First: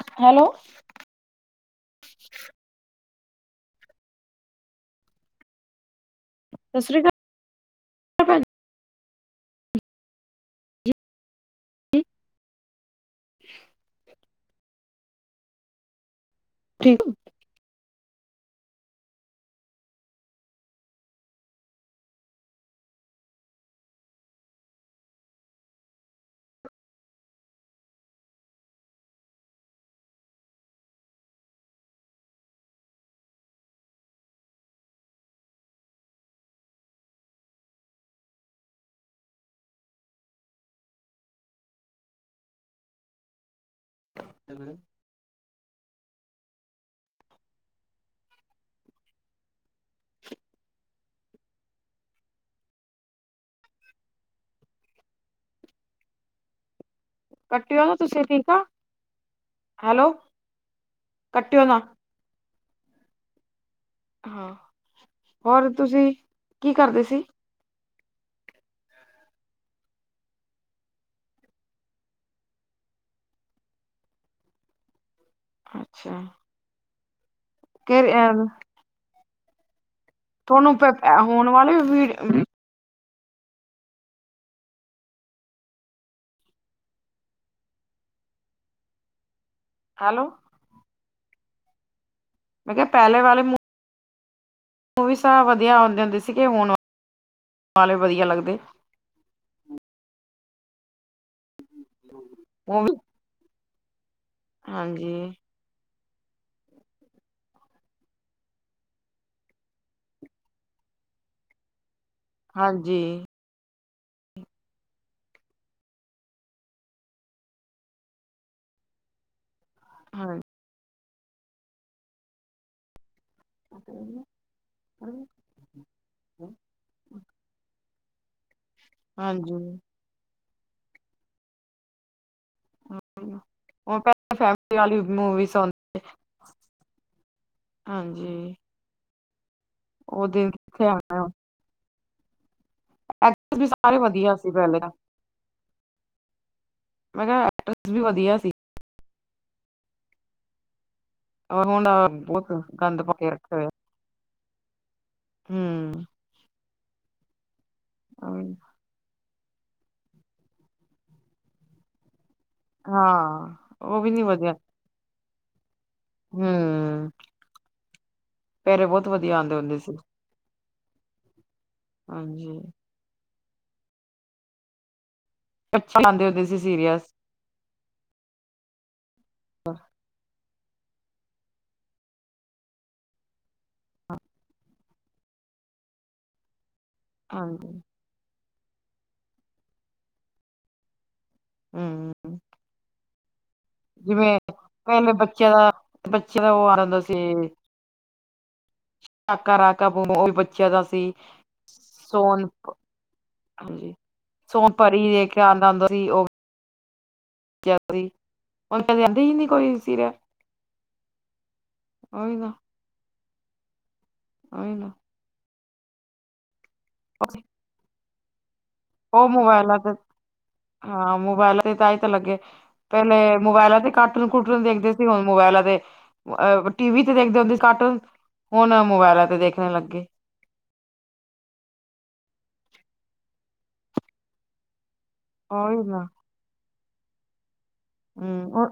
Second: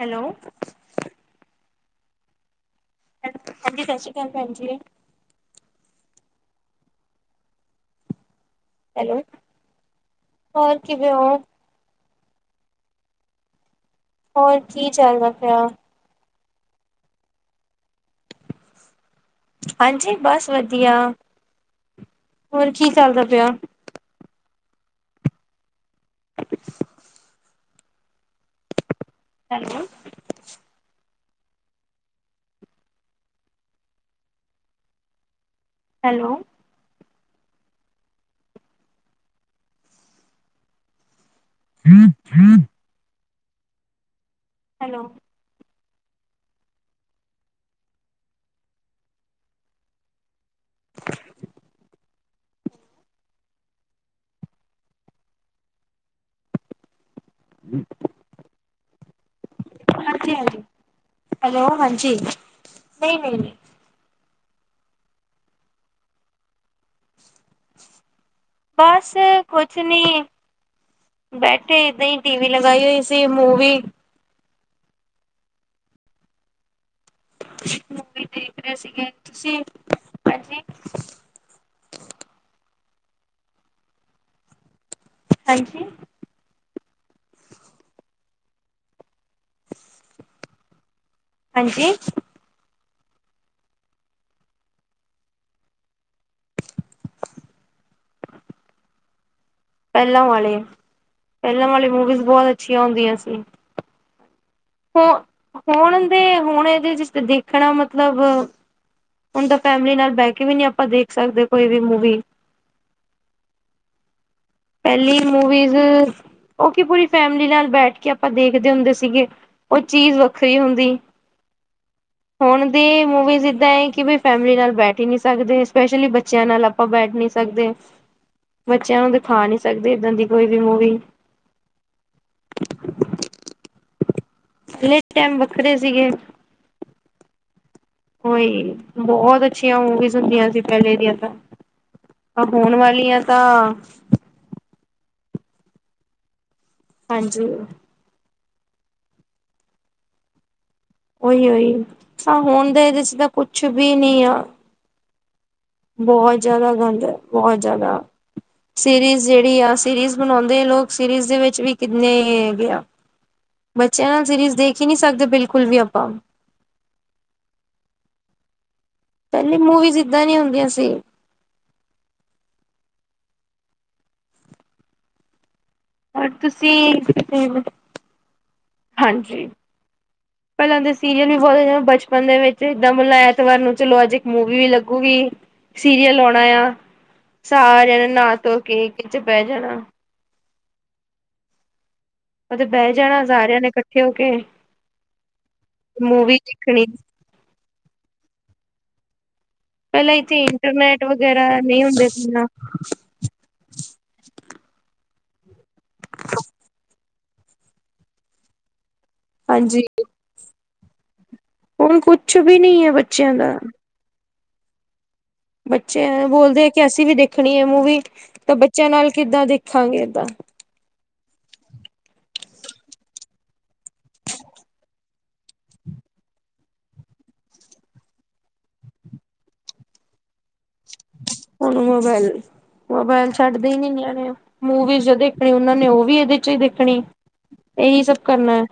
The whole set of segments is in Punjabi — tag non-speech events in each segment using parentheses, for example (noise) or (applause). ਹੈਲੋ। ਹਾਂਜੀ ਸਤਿ ਸ਼੍ਰੀ ਅਕਾਲ ਭੈਣ ਜੀ। ਸਤ ਸ਼੍ਰੀਕ ਹੈਲੋ ਹੋਰ ਜੀ ਕਿਵੇਂ ਹੋ? (unintelligible) ਹੋਰ ਕੀ ਚੱਲਦਾ ਪਿਆ। ਠੀਕ ਓ। ਹਾਂਜੀ ਬਸ ਵਧੀਆ ਹੋਰ ਕੀ ਚਾਲਦਾ ਪਿਆ। ਹੈਲੋ। ਹੈਲੋ (inaudible) ਹੈਲੋ ਕੱਟਿਓ ਨਾ ਤੁਸੀਂ ਠੀਕ ਆ ਹੈਲੋ ਕੱਟਿਓ ਨਾ ਜੀ ਨਹੀਂ -ਨਹੀਂ -ਨਹੀਂ ਹੋਰ ਤੁਸੀਂ ਕੀ ਕਰਦੇ ਸੀ? ਬਸ ਕੁਛ ਨੀ ਬੈਠੇ ਏਦਾਂ ਹੀ ਟੀਵੀ ਲਗਾਈ ਹੋਈ ਸੀ ਮੂਵੀ ਅੱਛਾ (inaudible) ਕਿਥੇ ਸੀਗੇ ਤੁਸੀਂ ਹਾਂਜੀ ਤੁਹਾਨੂੰ ਪਤਾ ਹੋਣ ਵਾਲੇ ਵੀ ਹਾਂਜੀ ਹੈਲੋ ਹਾਂਜੀ। ਮੈਂ ਕਿਹਾ ਪਹਿਲੇ ਵਾਲੇ ਓਹੀ ਸਾਰੇ ਵਧੀਆ ਆਉਂਦੇ ਹੁੰਦੇ ਸੀਗੇ, ਹੁਣ ਵਾਲੇ ਵਧੀਆ ਲੱਗਦੇ। ਪਹਿਲਾਂ ਵਾਲੇ ਪਹਿਲਾਂ ਵਾਲੀ ਮੂਵੀਜ਼ ਬਹੁਤ ਅੱਛੀਆਂ ਮੂਵੀ ਹੁੰਦੀਆਂ ਸੀ। ਹਾਂਜੀ ਹੁਣਦੇ ਹੁਣ ਇਹਦੇ ਚ ਦੇਖਣਾ ਮਤਲਬ ਹੁਣ ਤਾਂ ਫੈਮਿਲੀ ਨਾਲ ਬਹਿ ਕੇ ਵੀ ਨੀ ਆਪਾਂ ਦੇਖ ਸਕਦੇ ਕੋਈ ਵੀ ਮੂਵੀ ਹਾਂਜੀ। ਪਹਿਲੀ ਮੂਵੀਜ਼ ਉਹ ਕੀ ਪੂਰੀ ਫੈਮਿਲੀ ਨਾਲ ਬੈਠ ਕੇ ਆਪਾਂ ਦੇਖਦੇ ਹੁੰਦੇ ਸੀਗੇ। ਉਹ ਚੀਜ਼ ਹਾਂ ਵੱਖਰੀ ਹੁੰਦੀ ਹੁਣ ਦੀ ਮੂਵੀਸ ਜਿੱਦਾਂ ਹੈ ਕਿ ਵੀ ਫੈਮਿਲੀ ਨਾਲ ਬੈਠ ਹੀ ਨਹੀ ਸਕਦੇ, ਸਪੈਸ਼ਲੀ ਬੱਚਿਆਂ ਨਾਲ ਆਪਾਂ ਬੈਠ ਨੀ ਸਕਦੇ। (inaudible) ਬੱਚਿਆਂ ਨੂੰ ਦਿਖਾ ਹਾਂਜੀ ਨਹੀ ਸਕਦੇ ਏਦਾਂ ਦੀ ਕੋਈ ਵੀ ਮੂਵੀ। ਉਹ ਤਾ ਪਹਿਲੇ ਟਾਈਮ ਵੱਖਰੇ ਸੀਗੇ, ਕੋਈ ਹਾਂਜੀ ਬਹੁਤ ਅੱਛੀਆਂ ਮੂਵੀਜ਼ ਉਹ ਦਿਨ ਹੁੰਦੀਆਂ ਸੀ ਕਿੱਥੇ ਆ ਪਹਿਲੇ ਦੀਆਂ ਗਏ ਤਾਂ, ਹੁਣ। ਪਰ ਹੋਣ ਵਾਲੀਆਂ ਤਾਂ ਐਕਟਰਸ ਵੀ ਸਾਰੇ ਹਾਂਜੀ (inaudible) ਉਈ, ਉਈ ਹੁਣ ਸਾ ਬਹੁਤ ਹੋਣਦੇ ਗੰਦ ਇਹਦੇ ਪਾ ਚ ਤਾਂ ਕੇ ਰੱਖੇ ਕੁਛ ਹੋਏ ਵੀ ਨੀ ਆ। ਹੂੰ ਬਹੁਤ ਜਿਆਦਾ ਗੰਦ ਹੈ, ਬਹੁਤ ਜਿਆਦਾ। ਹਾਂ, ਸੀਰੀਜ਼ ਜਿਹੜੀ ਆ ਸੀਰੀਜ਼ ਬਣਾਉਂਦੇ ਆ ਲੋਕ ਸੀਰੀਜ਼ ਦੇ ਵਿੱਚ ਵੀ ਕਿੰਨੇ ਹਾਂ ਉਹ ਵੀ ਬੱਚਿਆਂ ਨੀ ਨਾਲ ਸੀਰੀਜ਼ ਦੇਖ ਹੀ ਨਹੀਂ ਸਕਦੇ ਬਿਲਕੁਲ ਵੀ ਆਪਾਂ। ਹਮ ਫੇਰ ਬਹੁਤ ਵਧੀਆ ਆਉਂਦੇ ਪਹਿਲੀ ਹੁੰਦੇ ਸੀ ਮੂਵੀਜ਼ ਇਦਾਂ ਨੀ ਹੁੰਦੀਆਂ ਸੀ। ਹਾਂਜੀ। ਅੱਛੇ ਆਉਂਦੇ ੳਰ ਹੁੰਦੇ ਸੀ ਤੁਸੀਂ ਸੀਰੀਅਸ ਦੇਖਲੋ ਹਾਂਜੀ। ਪਹਿਲਾਂ ਤਾਂ ਸੀਰੀਅਲ ਵੀ ਬਹੁਤ ਬਚਪਨ ਦੇ ਵਿੱਚ ਏਦਾਂ ਮਤਲਬ ਐਤਵਾਰ ਨੂੰ ਚਲੋ ਅੱਜ ਇਕ ਮੂਵੀ ਵੀ ਲੱਗੂਗੀ। ਸੀਰੀਅਲ ਆਉਣਾ ਆ ਹਾਂਜੀ ਸਾਰਿਆਂ ਨੇ ਨਹਾ ਧੋ ਕੇ ਇਕ ਜਗ੍ਹਾ ਬਹਿ ਜਾਣਾ। ਹਮ। ਉਹ ਬਹਿ ਜਾਣਾ ਸਾਰਿਆ ਨੇ ਹੋ ਕੇ ਜਿਵੇਂ ਬੱਚਿਆਂ ਦਾ ਮੂਵੀ ਬੱਚਿਆਂ ਦਾ ਉਹ ਆ ਦੇਖਣੀ ਜਾਂਦਾ ਸੀ ਪਹਿਲਾਂ (inaudible) ਵੀ ਇੱਥੇ ਬੱਚਿਆਂ ਦਾ ਇੰਟਰਨੈਟ ਸੀ ਵਗੈਰਾ ਨਹੀਂ ਹੁੰਦੇ ਸੀ ਨਾ ਸੋਨ ਹਾਂਜੀ ਸੋ ਪਰੀ ਦੇ ਕੇ ਆਉਂਦਾ ਹੁੰਦਾ ਸੀ ਉਹ ਹਾਂਜੀ। (inaudible) ਹੁਣ ਉਹੀ ਕੁਛ ਵੀ ਨਹੀਂ ਹੈ ਬੱਚਿਆਂ ਦਾ ਆਏ ਨਾ ਬੱਚੇ ਬੋਲਦੇ ਹੈ ਕਿ ਅਸੀਂ ਵੀ ਦੇਖਣੀ ਹੈ ਮੂਵੀ ਤਾਂ ਬ ਉਹ ਮੋਬਾਇਲ ਤੇ ਹਾਂ ਮਬਾਇਲ ਤੇ ਤਾਂ ਹੀ ਤਾਂ ਲੱਗੇ ਪਹਿਲੇ ਮੋਬਾਇਲਾਂ ਤੇ ਕਾਰਟੂਨ ਕੁਟੂਨ ਦੇਖਦੇ ਸੀ ਹੁਣ ਮੋਬਾਇਲਾਂ ਤੇ ਅ ਟੀ ਵੀ ਤੇ ਵੇਖਦੇ ਹੁੰਦੇ ਸੀ ਕਾਰਟੂਨ ਹੁਣ ਮੋਬਾਇਲਾਂ ਤੇ ਵੇਖਣੇ ਲੱਗ ਗਏ। ਹੁਣ ਮੋਬਾਇਲ, ਮੋਬਾਇਲ ਛੱਡਦੇ ਹੀ ਨੀ ਨੀਯਾਣੇ ਮੂਵੀਜ਼ ਦੇ ਫਿਰ ਉਹੀ ਉਹਨਾਂ ਨੇ ਉਹ ਨਾ ਵੀ ਇਹਦੇ ਵਿਚੋ ਹੀ ਦੇਖਣੀ। ਇਹੀ ਸਭ ਕਰਨਾ ਹੈ ਹੂੰ,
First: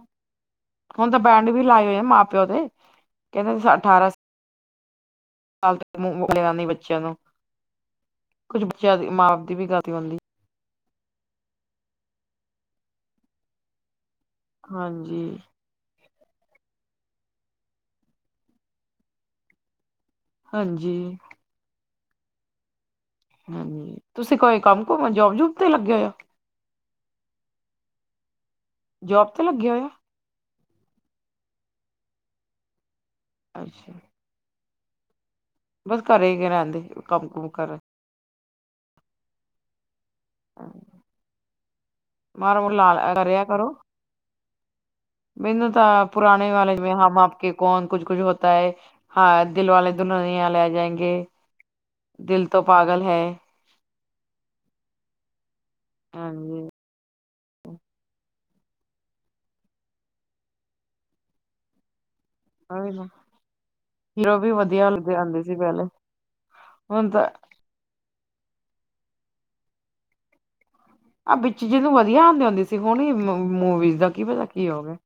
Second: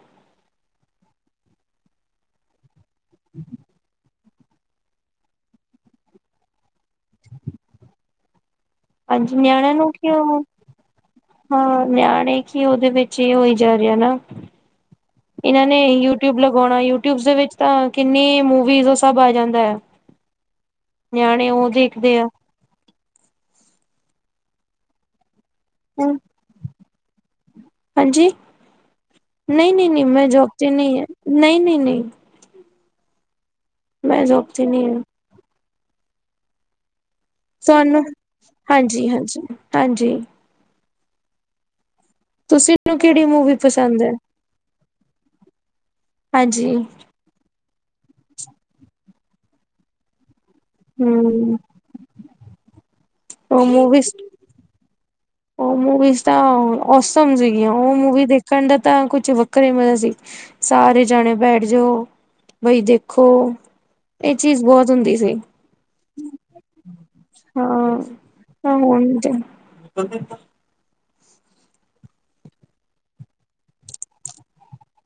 ਹੁਣ ਤਾਂ ਬੈਂਡ ਵੀ ਲਾਏ ਆ ਮਾਂ- ਪਿਓ ਦੇ ਕਹਿੰਦੇ ਅਠਾਰਾਂ ਪਹਲੇ ਮ ਬੋਲੇਯਾ ਨੀ ਬੱਚਿਆਂ ਨੂੰ ਕੁਛ ਬੱਚਿਆਂ ਦੀ ਮਾਂ ਹਾਂਜੀ ਬਾਪ ਦੀ ਵੀ ਨਿਆਣਿਆਂ ਨੂੰ ਗਲਤੀ ਹੁੰਦੀ। ਕਿਉਂ ਹਾਂ ਨਿਆਣੇ ਕੀ ਉਹਦੇ ਵਿੱਚ ਹੀ ਹੋਈ ਜਾ ਰਿਹਾ ਨਾ ਹਾਂਜੀ। ਇਹਨਾਂ ਨੇ ਯੂਟਿਊਬ ਲਗਾਉਣਾ ਯੂਟਿਊਬ ਦੇ ਵਿੱਚ ਤਾਂ ਕਿੰਨੀ ਮੂਵੀਜ਼ ਸਬ ਆ ਜਾਂਦਾ ਹੈ। ਹਾਂਜੀ। ਨਿਆਣੇ ਉਹ ਦੇਖਦੇ ਆ। ਹਾਂਜੀ ਤੁਸੀਂ ਕੋਈ ਕੰਮ ਕੁਮ ਜੋਬ ਜੂਬ ਤੇ ਲੱਗੇ ਹੋਏ ਹੋ। ਹਾਂਜੀ ਜੋਬ ਤੇ ਲੱਗੇ ਨਹੀਂ ਹੋਏ ਨਹੀਂ ਹੋ ਨੀ ਮੈਂ ਜੋ ਨਹੀਂ ਹੈ ਨਹੀਂ ਨਹੀਂ ਨਹੀਂ। ਅੱਛਾ। ਮੇ ਜੋਬ ਚ ਨਹੀ ਹਾ। ਬਸ ਘਰੇ ਹੀ ਕਰਾਉਂਦੇ ਕੰਮ ਕੁਮ ਕਰਨ ਸਾਨੂੰ ਹਾਂਜੀ ਹਾਂਜੀ ਹਾਂਜੀ। ਬਾਹਰੋ ਤੁਸੀਂ ਨੂੰ ਲਾਲ ਕਿਹੜੀ ਕਰਿਆ ਮੂਵੀ ਕਰੋ। ਪਸੰਦ ਹੈ ਮੈਨੂੰ ਤਾਂ ਪੁਰਾਣੇ ਵਾਲੇ ਹਾਂਜੀ ਮੈਂ ਹਮ ਆਪ ਕੇ ਕੌਣ ਕੁਛ ਕੁਛ ਹੋਤਾ ਹੈ ਹਾਂ ਦਿਲ ਵਾਲੇ ਦੁਲਹਨੀਆ ਲੇ ਜਾਏਗੇ ਹਮ ਦਿਲ ਤੋਂ ਪਾਗਲ ਹੈ। ਉਹ ਮੂਵੀ ਸ ਉਹ ਮੂਵੀਜ਼ ਤਾਂ ਹਾਂਜੀ। ਔਸਮ ਸੀਗੀਆਂ ਉਹ ਮੂਵੀ ਦੇਖਣ ਦਾ ਤਾਂ ਕੁਛ ਵੱਖਰੇ ਮਜਾ ਸੀ। ਸਾਰੇ ਜਾਣੇ ਬੈਠ ਜਾਓ ਬਈ ਉਹੀ ਨਾ। ਦੇਖੋ ਇਹ ਹੀਰੋ ਵੀ ਚੀਜ਼ ਵਧੀਆ ਬਹੁਤ ਲਗਦੇ ਹੁੰਦੀ ਸੀ। ਆਂਦੇ ਪਹਿਲੇ ਹੁਣ ਤਾ ਹਾਂ ਹ ਹੁਣ ਦਾ ਆਹ ਵਿੱਚ ਜੀ ਨੁੰ ਵਧੀਆ ਆਂਦੀ ਹੋਂਦੀ ਸੀ, ਹਣੀ ਮੂਵੀਜ਼ ਦਾ ਕੀ ਪਤਾ, ਕੀ ਹੋ ਗਿਆ।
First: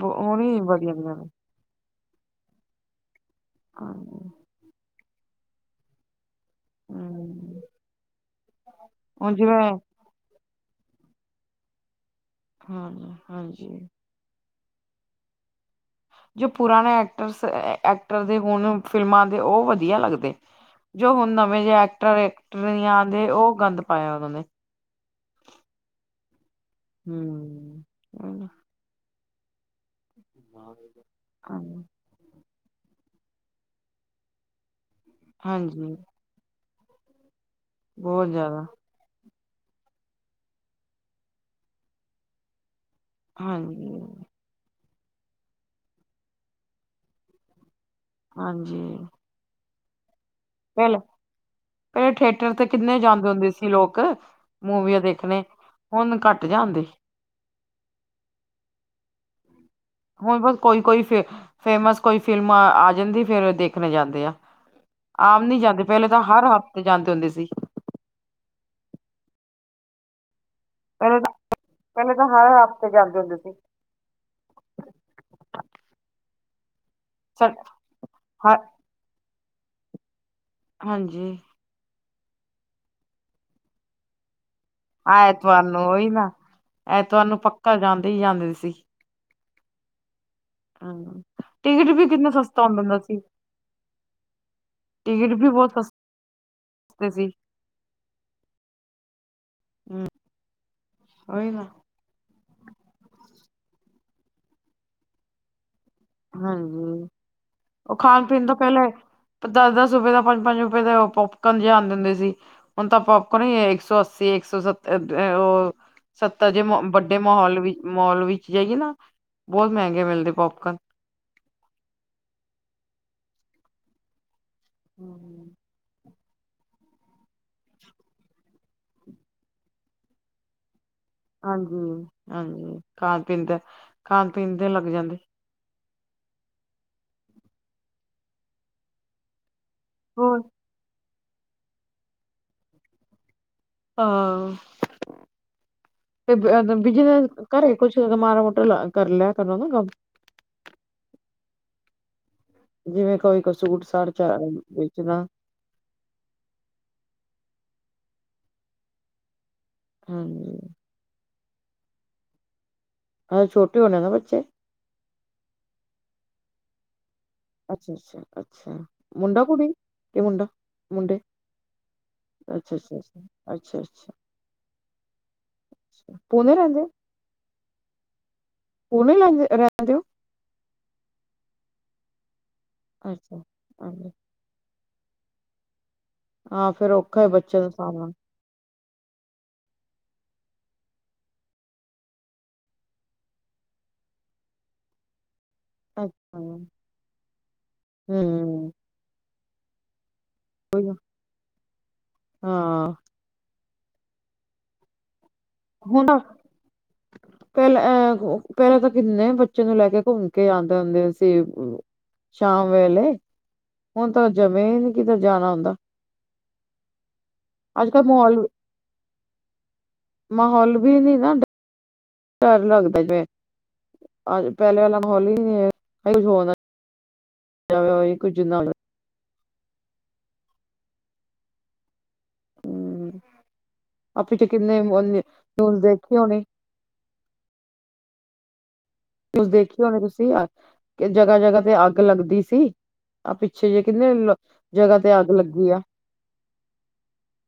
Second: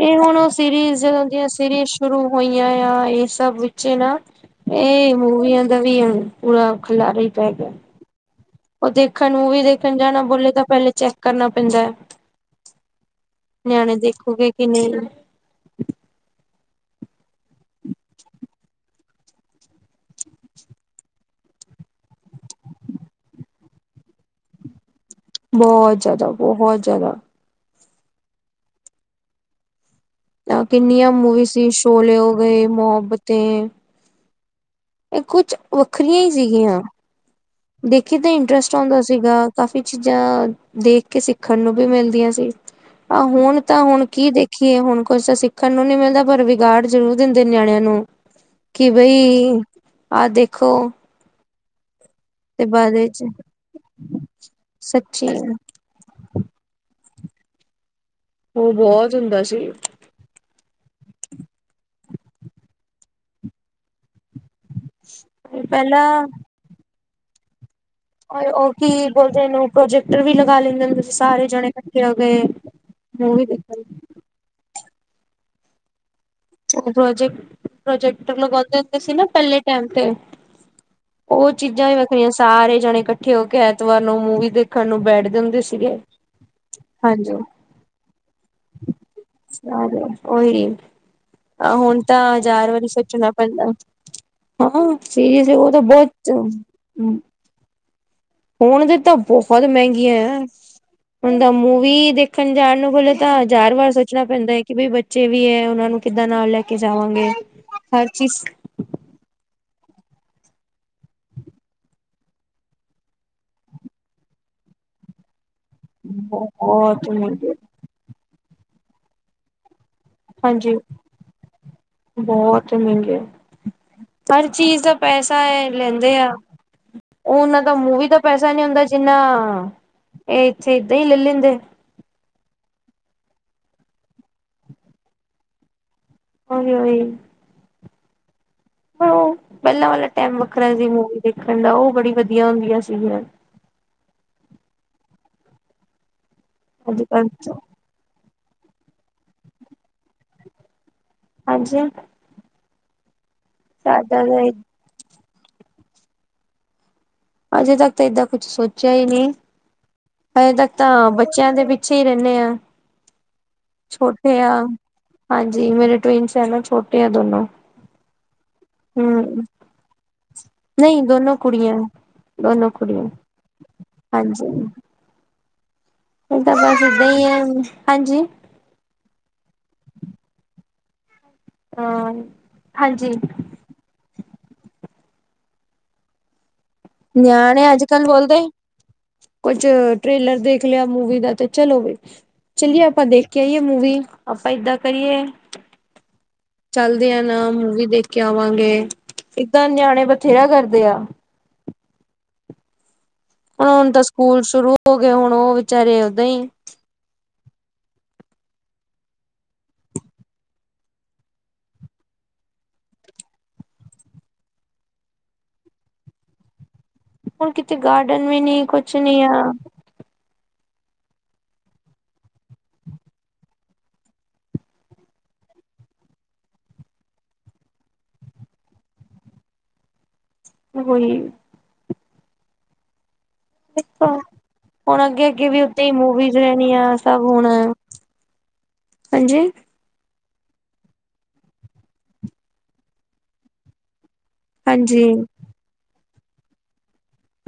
ਇਹ ਹੁਣ, ਹੀ ਵਧੀਆ ਸੀਰੀਜ਼ ਵਧੀਆ ਨੇ ਆਉਂਦੀਆਂ ਸੀਰੀਜ਼ ਸ਼ੁਰੂ ਹੋਈਆਂ ਯਾਂ, ਇਹ ਸਭ ਵਿੱਚੇ ਨਾ, ਹੂੰ ਇਹ ਮੂਵੀਆਂ ਦਾ ਵੀ ਪੂਰਾ ਖੱਲਾਰਾ ਹੀ ਪੈ ਗਿਆ। ਉਹ ਦੇਖਣ ਹੁਣ ਨੂੰ, ਮੂਵੀ ਜਿਵੇਂ ਦੇਖਣ ਜਾਣਾ ਬੋਲੇ ਤਾਂ, ਪਹਿਲੇ ਚੈੱਕ ਕਰਨਾ ਪੈਂਦਾ ਯਾ। ਹਾਂ ਹਾਂਜੀ। ਨਿਆਣੇ ਦੇਖੁਗੇ ਕਿ, ਨਹੀਂ। ਜੋ ਪੁਰਾਣੇ ਐਕਟਰ ਐਕਟਰ ਦੇ ਹੁਣ ਫਿਲਮਾਂ ਦੇ ਉਹ ਵਧੀਆ ਲੱਗਦੇ। ਜੋ ਹੁਣ ਨਵੇਂ ਜਿਹੇ ਐਕਟਰ ਐਕਟਰਨਿਆ ਦੇ ਉਹ ਗੰਦ ਪਾਇਆ ਉਹਨਾਂ ਨੇ। ਬਹੁਤ ਜ਼ਿਆਦਾ ਬਹੁਤ ਜ਼ਿਆਦਾ, ਹਮ ਤਾਂ ਕਿੰਨੀਆਂ ਮੂਵੀ ਸੀ ਹਾਂਜੀ, ਸ਼ੋਲੇ ਹੋ ਗਏ ਮੁਹੱਬਤੇ ਇਹ ਕੁਛ ਹਾਂਜੀ ਵੱਖਰੀਆਂ ਹੀ ਸੀਗੀਆਂ। ਦੇਖੀ ਬਹੁਤ ਤਾਂ ਜ਼ਿਆਦਾ ਇੰਟਰਸਟ ਆਉਂਦਾ ਸੀਗਾ, ਕਾਫ਼ੀ ਚੀਜ਼ਾਂ ਦੇਖ ਕੇ ਸਿੱਖਣ ਨੂੰ ਵੀ ਮਿਲਦੀਆਂ ਸੀ। ਆਹ ਹੁਣ ਤਾਂ ਹਾਂਜੀ, ਹੁਣ ਕੀ ਦੇਖ। ਕੀ ਇਹ ਹੁਣ ਕੁਝ ਸਿੱਖਣ ਨੂੰ ਨੀ ਮਿਲਦਾ, ਪਰ ਵਿਗਾੜ ਜ਼ਰੂਰ ਦਿੰਦੇ ਨਿਆਣਿਆਂ ਨੂੰ ਕਿ ਬਈ ਆ ਦੇਖ, ਚਲੋ ਇਹ ਥੇਠ ਤੇ ਬਾਅਦ ਕਿੰਨੇ ਵਿੱਚ ਜਾਂਦੇ ਹੁੰਦੇ ਸੀ ਲੋਕ ਮੂਵੀਆਂ ਸੱਚੀ ਦੇਖਣੇ ਹੁਣ ਘੱਟ ਜਾਂਦੇ। ਉਹ, ਬਹੁਤ ਹੁੰਦਾ ਸੀ। ਹੁਣ ਬਸ ਕੋਈ-ਕੋਈ ਫੇ, ਫੇਮਸ ਕੋਈ ਫਿਲਮ ਆ ਜਾਂਦੀ, ਫਿਰ ਦੇਖਣੇ ਜਾਂਦੇ ਆ। ਆਮ ਨੀ ਜਾਂਦੇ, ਪਹਿਲੇ ਤਾਂ ਪਹਿਲਾਂ ਹਰ ਹਫ਼ਤੇ ਜਾਂਦੇ ਹੁੰਦੇ ਸੀ। ਉਹ ਕੀ ਬੋਲਦੇ, ਇਹਨੂੰ ਪ੍ਰੋਜੈਕਟਰ ਵੀ ਲਗਾ ਲੈਂਦੇ। ਤੁਸੀਂ ਪਹਿਲੇ ਤਾਂ ਸਾਰੇ ਜਣੇ ਇਕੱਠੇ ਹੋ ਪਹਿਲੇ ਤਾਂ ਗਏ, ਹਰ ਹਫ਼ਤੇ ਜਾਂਦੇ ਹੁੰਦੇ ਮੂਵੀ ਸੀ ਦੇਖਣ ਲਈ। ਪ੍ਰੋਜੈਕ, ਪ੍ਰੋਜੈਕਟਰ ਹ ਲਗਾਉਂਦੇ ਹੁੰਦੇ ਸੀ ਨਾ, ਪਹਿਲੇ ਟਾਈਮ ਤੇ। ਹਾਂਜੀ। ਉਹ ਚੀਜ਼ਾਂ ਵੀ ਵੱਖਰੀਆਂ, ਸਾਰੇ ਜਾਣੇ ਇਕੱਠੇ ਹੋਕੇ ਐਤਵਾਰ ਨੂੰ, ਮੂਵੀ ਦੇ ਐਤਵਾਰ ਨੂੰ, ਓਹੀ ਨਾ, ਐਤਵਾਰ ਹਾਂਜੀ ਨੂੰ ਪੱਕਾ ਜਾਂਦੇ ਹੀ ਜਾਂਦੇ ਸੀ। ਹ ਉਹੀ। ਹਾ (unintelligible) ਆ ਹੁਣ ਤਾਂ, ਹਜ਼ਾਰ ਵਾਰੀ ਸੋਚਣਾ ਪੈਂਦਾ। ਹਾਂ, ਟਿਕਟ ਵੀ ਚੀਜ਼ ਉਹ ਤਾਂ ਬਹੁਤ ਸਸਤੇ ਸੀ। ਹੁਣ ਦੀ, ਤਾਂ ਬਹੁਤ ਹੂੰ, ਮਹਿੰਗੀਆਂ ਆ, ਹੁਣ ਦਾ ਉਹੀ ਨਾ। ਮੂਵੀ ਦੇਖ ਖਣ ਜਾਣ ਨੂੰ ਬੋਲੇ ਤਾਂ ਹਜ਼ਾਰ ਵਾਰ ਸੋਚਣਾ ਪੈਂਦਾ ਹੈ ਕਿ, ਬਈ ਬੱਚੇ ਵੀ ਹੈ, ਉਹਨਾਂ ਨੂੰ ਕਿੱਦਾਂ ਨਾਲ ਲੈਕੇ ਹਾਂਜੀ, ਜਾਵਾਂਗੇ, ਹਰ ਚੀਜ਼ ਪਹਿਲੇ ਦੱਸ-ਦੱਸ ਰੁਪਏ ਦਾ, ਪੰਜ-ਪੰਜ ਰੁਪਏ ਦਾ, ਪੋਪਕੋਨ ਜੇ ਆਂਦੇ ਹੁੰਦੇ ਸੀ। ਹੁਣ ਤਾਂ ਪੌਪਕੋਨ ਹੀ, ਇੱਕ-ਸੌ ਅੱਸੀ, ਇੱਕਸੌ-ਸੱਤਰ ਉਹ ਸੱਤਾ ਜੇ ਬਹੁਤ ਵੱਡੇ ਮਹਿੰਗੀ ਮਾਹੋਲ ਵਿੱਚ, ਮੌਲ ਵਿੱਚ ਜਾਈਏ ਨਾ, ਬਹੁਤ ਮਹਿੰਗੇ ਮਿਲਦੇ ਹਾਂਜੀ, ਪੋਪਕਨ। ਬਹੁਤ ਮਹਿੰਗੇ। ਹਰ ਚੀਜ਼ ਦਾ ਪੈਸਾ ਹੈ, ਲੈਂਦੇ ਆ। ਉਹ ਉਹਨਾਂ ਦਾ ਮੂੰਵੀ ਦਾ ਪੈਸਾ ਨੀ ਹੁੰਦਾ, ਜਿੰਨਾ ਇਹ, ਇੱਥੇ ਏਦਾਂ ਹੀ ਲੇ ਲੈਂਦੇ। ਹਾਂਜੀ, ਖਾਣ-ਪੀਣ ਦਾ, ਖਾਣ-ਪੀਣ ਦੇ ਲੱਗ ਜਾਂਦੇ। ਉਹੀ- ਉਹੀ, ਹੁਣ ਉਹ ਪਹਿਲਾਂ ਵਾਲਾ ਟੈਮ ਹੋਰ ਵੱਖਰਾ ਸੀ, ਮੂਵੀ ਦੇਖਣ ਦਾ ਉਹ, ਬੜੀ ਵਧੀਆ ਹੁੰਦੀਆਂ ਸੀਗੀਆ। ਹਾਂ, ਤੇ ਬੀਜ ਅੱਜ ਦੇ ਕੱਲ ਘਰੇ ਕੁੱਛ ਮ੍ਹਾਰਾ ਮੋਟਾ ਕਰ ਲਿਆ ਕਰੋ, ਨਾ ਕੰਮ। ਹਾਂਜੀ। ਜਿਵੇਂ ਕੋਈ-ਕੋਈ ਸੂਟ ਸਾੜ'ਚ ਸਾਡਾ ਤਾਂ ਵੇਚਣਾ ਅਜੇ ਤੱਕ ਤਾ ਏਦਾਂ ਕੁਛ ਸੋਚਿਆ ਹੀ ਨਹੀਂ, ਅਜੇ ਹਾਂਜੀ ਤੱਕ ਤਾਂ ਬੱਚਿਆਂ ਦੇ ਪਿੱਛੇ ਹੀ ਰਹਿੰਨੇ ਆ, ਹਜੇ ਹੋਣੇ ਨਾ ਛੋਟੇ ਬੱਚੇ ਆ। ਹਾਂਜੀ, ਮੇਰੇ ਟਵਿਨਸ ਹੈ ਛੋਟੇ ਆ ਦੋਨੋ, ਅੱਛਾ-ਅੱਛਾ, ਹੂੰ, ਮੁੰਡਾ ਨਹੀਂ ਮੁੰਡੇ ਦੋਨੋ ਕੁੜੀਆਂ, ਦੋਨੋ ਅੱਛਾ ਅੱਛਾ ਕੁੜੀਆਂ ਅੱਛਾ ਅੱਛਾ ਅੱਛਾ ਹਾਂਜੀ, ਅੱਛਾ ਇਹ ਤਾਂ ਪੂਨੇ ਬਸ ਰਹਿੰਦੇ ਏਦਾਂ ਹੀ ਹੈ ਹਾਂਜੀ, ਪੂਣੇ ਰਹਿੰਦੇ ਔ, ਹਾਂ। ਹਾਂਜੀ ਅੱਛਾ, ਹਾਂਜੀ। ਆ ਫਿਰ, ਓ ਨਿਆਣੇ ਅੱਜ-ਕੱਲ ਬੋਲਦੇ ਕੁੱਝ ਟ੍ਰੇਲਰ ਦੇਖ ਲਿਆ, ਮੂਵੀ ਦਾ ਤੇ, ਚਲੋ ਵੀ। ਚੱਲੀਏ ਆਪਾ ਦੇਖਕੇ ਆਈਏ ਮੂਵੀ, ਆਪਾਂ ਏਦਾਂ ਕਰੀਏ। ਅੱਛਾ ਚੱਲਦੇ ਆ ਨਾ, ਮੂਵੀ ਦੇਖਕੇ ਆਵਾਂਗੇ ਹੂੰ ਏਦਾਂ ਨਿਆਣੇ ਬੱਚ ਚਿਹਰਾ ਕਰਦੇ ਉਹੀ ਨਾ, ਆ। ਹਾਂ। ਹੁਣ-ਹੁਣ ਤਾ ਸਕੂਲ ਸ਼ੁਰੂ ਹੋ ਗਏ, ਹੁਣ ਉਹ ਵਿਚਾਰੇ ਹੁਨ ਓਦਾਂ ਹੀ ਪਹਿਲਾਂ ਅਹ ਪਹਿਲਾਂ ਤੇ, ਕਿੰਨੇ ਬੱਚੇ ਨੂੰ ਲੈਕੇ ਘੁੰਮਕੇ ਆਂਦੇ ਹੁੰਦੇ ਸੀ। ਸ਼ਾਮ ਵੇਲੇ ਹੁਣ ਤਾਂ ਜਮੇ ਨ ਕਿਤੇ ਜਾਣਾ ਹੁੰਦਾ ਹੁਣ ਕਿਤੇ ਅੱਜ ਕੱਲ੍ਹ ਗਾਰਡਨ ਵੀ ਮਾਹੌਲ ਨੀ, ਕੁਛ ਨੀ ਆ ਮਾਹੌਲ ਵੀ ਨੀ ਨਾ ਡਰ ਲੱਗਦਾ ਜਿਵੇਂ, ਅ ਪਹਿਲੇ ਵਾਲਾ ਮਾਹੌਲੀ ਨ ਕੁਛ ਹੋ ਕੁੱਝ ਨਾਲ ਹੋਈ, ਹੂੰ, ਆ ਪਿੱਛੇ ਕਿੰਨੇ ਹੁਣ ਅੱਗੇ ਅੱਗੇ ਵੀ ਨਿਊਜ਼ ਉੱਥੇ ਹੀ ਦੇਖੀ ਮੂਵੀਜ਼ ਹੋਣੀ ਰਹਿਣੀਆਂ ਸਭ ਹੁਣ ਕੁ ਹਾਂਜੀ ਦੇਖ, ਤੁਸੀਂ ਜਗ੍ਹਾ ਜਗ੍ਹਾ ਤੇ ਅੱਗ ਲੱਗਦੀ ਸੀ, ਤਾਂ ਪਿੱਛੇ ਜੇ ਕਹਿੰਦੇ। ਜਗ੍ਹਾ ਹਾਂਜੀ ਤੇ ਅੱਗ ਲੱਗੀ ਆ।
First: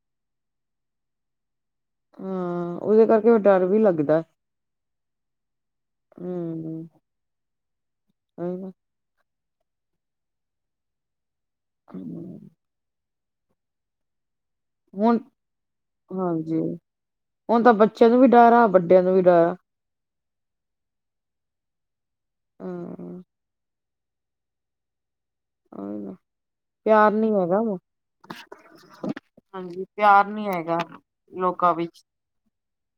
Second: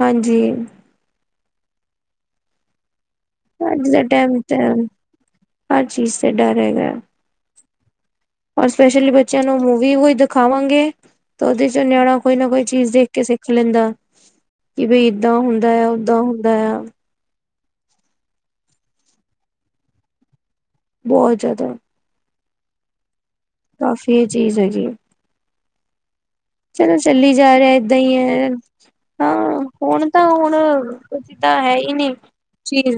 ਹਾਂਜੀ, ਹਾਂ ਉਹਦੇ ਕਰਕੇ ਡਰ ਵੀ ਅੱਜ ਦਾ ਲੱਗਦੇ, ਟਾਈਮ ਤੇ ਹਰ ਚੀਜ਼ ਤੇ ਡਰ ਹਮ ਰ ਸਪੈਸ਼ਲੀ ਬੱਚਿਆਂ ਨੂੰ ਮੂਵੀ ਦਿਖਾਵਾਂਗੇ, ਤੇ ਉਹਦੇ ਚ ਨਿਆਣਾ ਕੋਈ ਨਾ ਕੋਈ ਚੀਜ਼ ਦੇਖ ਕੇ ਸਿੱਖ ਲੈਂਦਾ, ਕਿ ਬਈ ਹੁਣ ਏਦਾਂ ਹੁੰਦਾ ਆ ਓਦਾਂ ਹੁੰਦਾ ਹਾਂਜੀ ਆ ਹੁਣ ਤਾਂ ਬੱਚਿਆਂ ਨੂੰ ਵੀ ਡਰ ਆ, ਵੱਡਿਆਂ ਨੂੰ ਵੀ ਡਰ ਆ ਬਹੁਤ ਜ਼ਿਆਦਾ ਹਾਂ ਕਾਫੀ ਇਹ ਚੀਜ਼ ਹੈਗੀ ਹੈ (unintelligible) (inaudible) ਚਲੋ ਪਿਆਰ ਨੀ ਚੱਲੀ ਜਾ ਹੈਗਾ ਰਿਹਾ ਏਦਾਂ ਹੀ ਹੈ, ਹਾਂ ਹਾਂਜੀ ਹੁਣ ਪਿਆਰ ਤਾਂ ਨੀ ਹੁਣ ਹੈਗਾ ਕੁ ਤਾਂ ਲੋਕਾਂ ਹੈ ਵਿੱਚ ਹੀ ਨਹੀਂ, ਚੀਜ਼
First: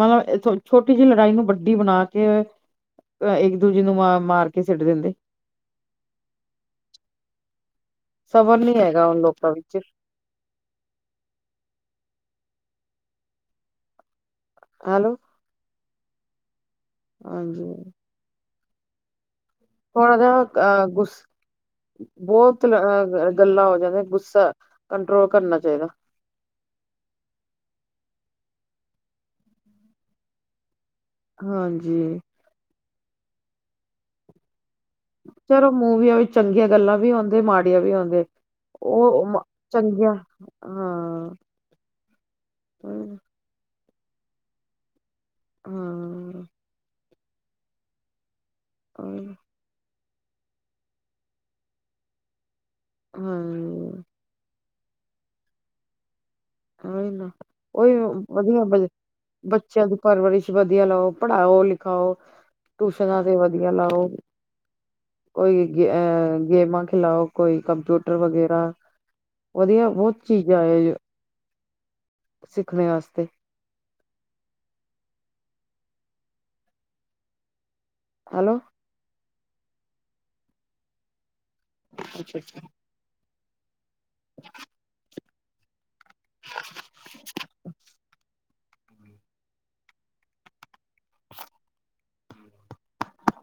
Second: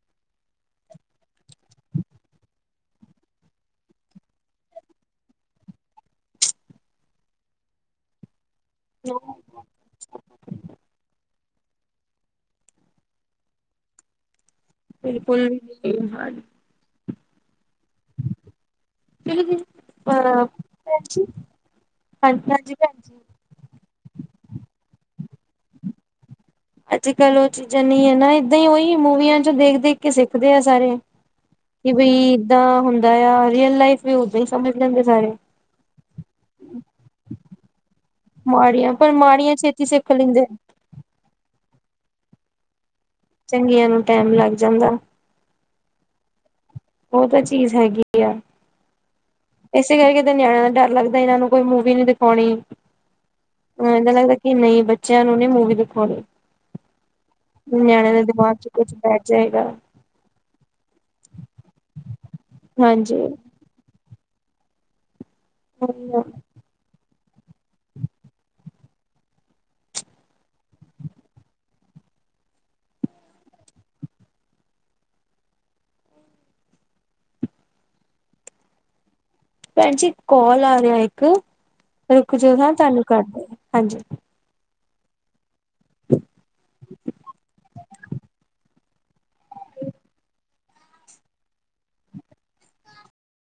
ਮਤਲਬ ਛੋਟੀ ਜਿਹੀ ਲੜਾਈ ਨੂੰ ਵੱਡੀ ਬਣਾ ਕੇ ਇੱਕ ਦੂਜੇ ਨੂੰ ਮ ਮਾਰ ਕੇ ਸਿੱਟ ਦਿੰਦੇ ਸਬਰ ਨੀ ਹੈਗਾ ਹੁਣ ਲੋਕਾਂ ਵਿੱਚ ਏਲੋ ਫੁੱਲ ਹ ਹਾਂਜੀ ਕਿਹੜੀ ਚੀਜ਼ ਹੁਣ ਦਾ ਅ ਗੁੱਸ ਹਾਂਜੀ ਭੈਣ ਬਹੁਤ ਜੀ ਅ ਗੱਲਾਂ ਹੋ ਜਾਂਦੇ, ਗੁੱਸਾ ਕੰਟਰੋਲ ਕਰਨਾ ਚਾਹੀਦਾ ਅੱਜ ਕੱਲ ਉਹ ਚੀਜ਼ਾਂ ਨਹੀਂ ਹੈ ਨਾ, ਏਦਾਂ ਹੀ ਉਹੀ ਮੂਵੀਆਂ ਚ ਦੇਖ ਦੇਖ ਕੇ ਸਿੱਖਦੇ ਆ ਸਾਰੇ ਕਿ ਹਾਂਜੀ ਬਈ ਏਦਾਂ ਹੁੰਦਾ ਆ ਰੀਅਲ ਲਾਈਫ ਵੀ ਓਦਾਂ ਹੀ ਸਮਝ ਲੈਂਦੇ ਸਾਰੇ ਚਲੋ ਮੂਵੀ ਆ ਚੰਗੀਆਂ ਗੱਲਾਂ ਵੀ ਆਉਂਦੀ, ਮਾੜੀਆਂ ਵੀ ਆਉਦੇ ਮਾੜੀਆਂ ਪਰ ਉਹ ਮਾੜੀਆਂ ਛੇਤੀ ਸਿੱਖ ਚੰਗੀਆਂ, ਲੈਂਦੇ ਹਾਂ ਹੂ ਚੰਗੀਆਂ ਨੂੰ ਟੈਮ ਲੱਗ ਜਾਂਦਾ ਹਾਂ ਉਹ ਤਾਂ ਚੀਜ਼ ਹੈਗੀ ਆ ਹਰ ਇਸੇ ਕਰਕੇ ਤੇ ਨਿਆਣਿਆਂ ਦਾ ਡਰ ਲੱਗਦਾ ਇਹਨਾਂ ਨੂੰ ਕੋਈ ਮੂਵੀ ਨੀ ਦਿਖਾਉਣੀ ਹਾਂ, ਲੱਗਦਾ ਕਿ ਨਹੀਂ ਬੱਚਿਆਂ ਨੂੰ ਨੀ ਮੂਵੀ ਦਿਖਾਉਣੀ ਉਹੀ ਨਾ ਉਹੀ ਨਿਆਣਿਆਂ ਦੇ ਦਿਮਾਗ ਵਧੀਆ ਚ ਕੁਛ ਬੈਠ ਜਾਏਗਾ ਬੱਚਿਆਂ ਦੀ ਪਰਵਰਿਸ਼ ਵਧੀਆ ਲੋ ਪੜ੍ਹਾਓ ਲਿਖਾਓ ਹਾਂਜੀ ਟਿਊਸ਼ਨਾਂ ਤੇ ਵਆ ਲਾਓ ਕੋਈ ਗੇਹ ਗੇਮਾਂ ਖਿਲਾਓ ਕੋਈ ਕੰਪਿਊਟਰ ਵਗੈਰਾ ਵਦੀਆ ਬਹੁਤ ਚੀਜ਼ਾਂ ਸਿੱਖਣੇ ਵਾਸਤੇ ਹੈਲੋ ਭੈਣ ਜੀ ਕਾਲ ਆ ਰਿਹਾ ਇੱਕ ਰੁਕ ਅੱਛਾ। ਜਾੋ ਹਾਂ ਤੁਹਾਨੂੰ ਕਰਦੇ ਹਾਂਜੀ (unintelligible) (inaudible) (inaudible)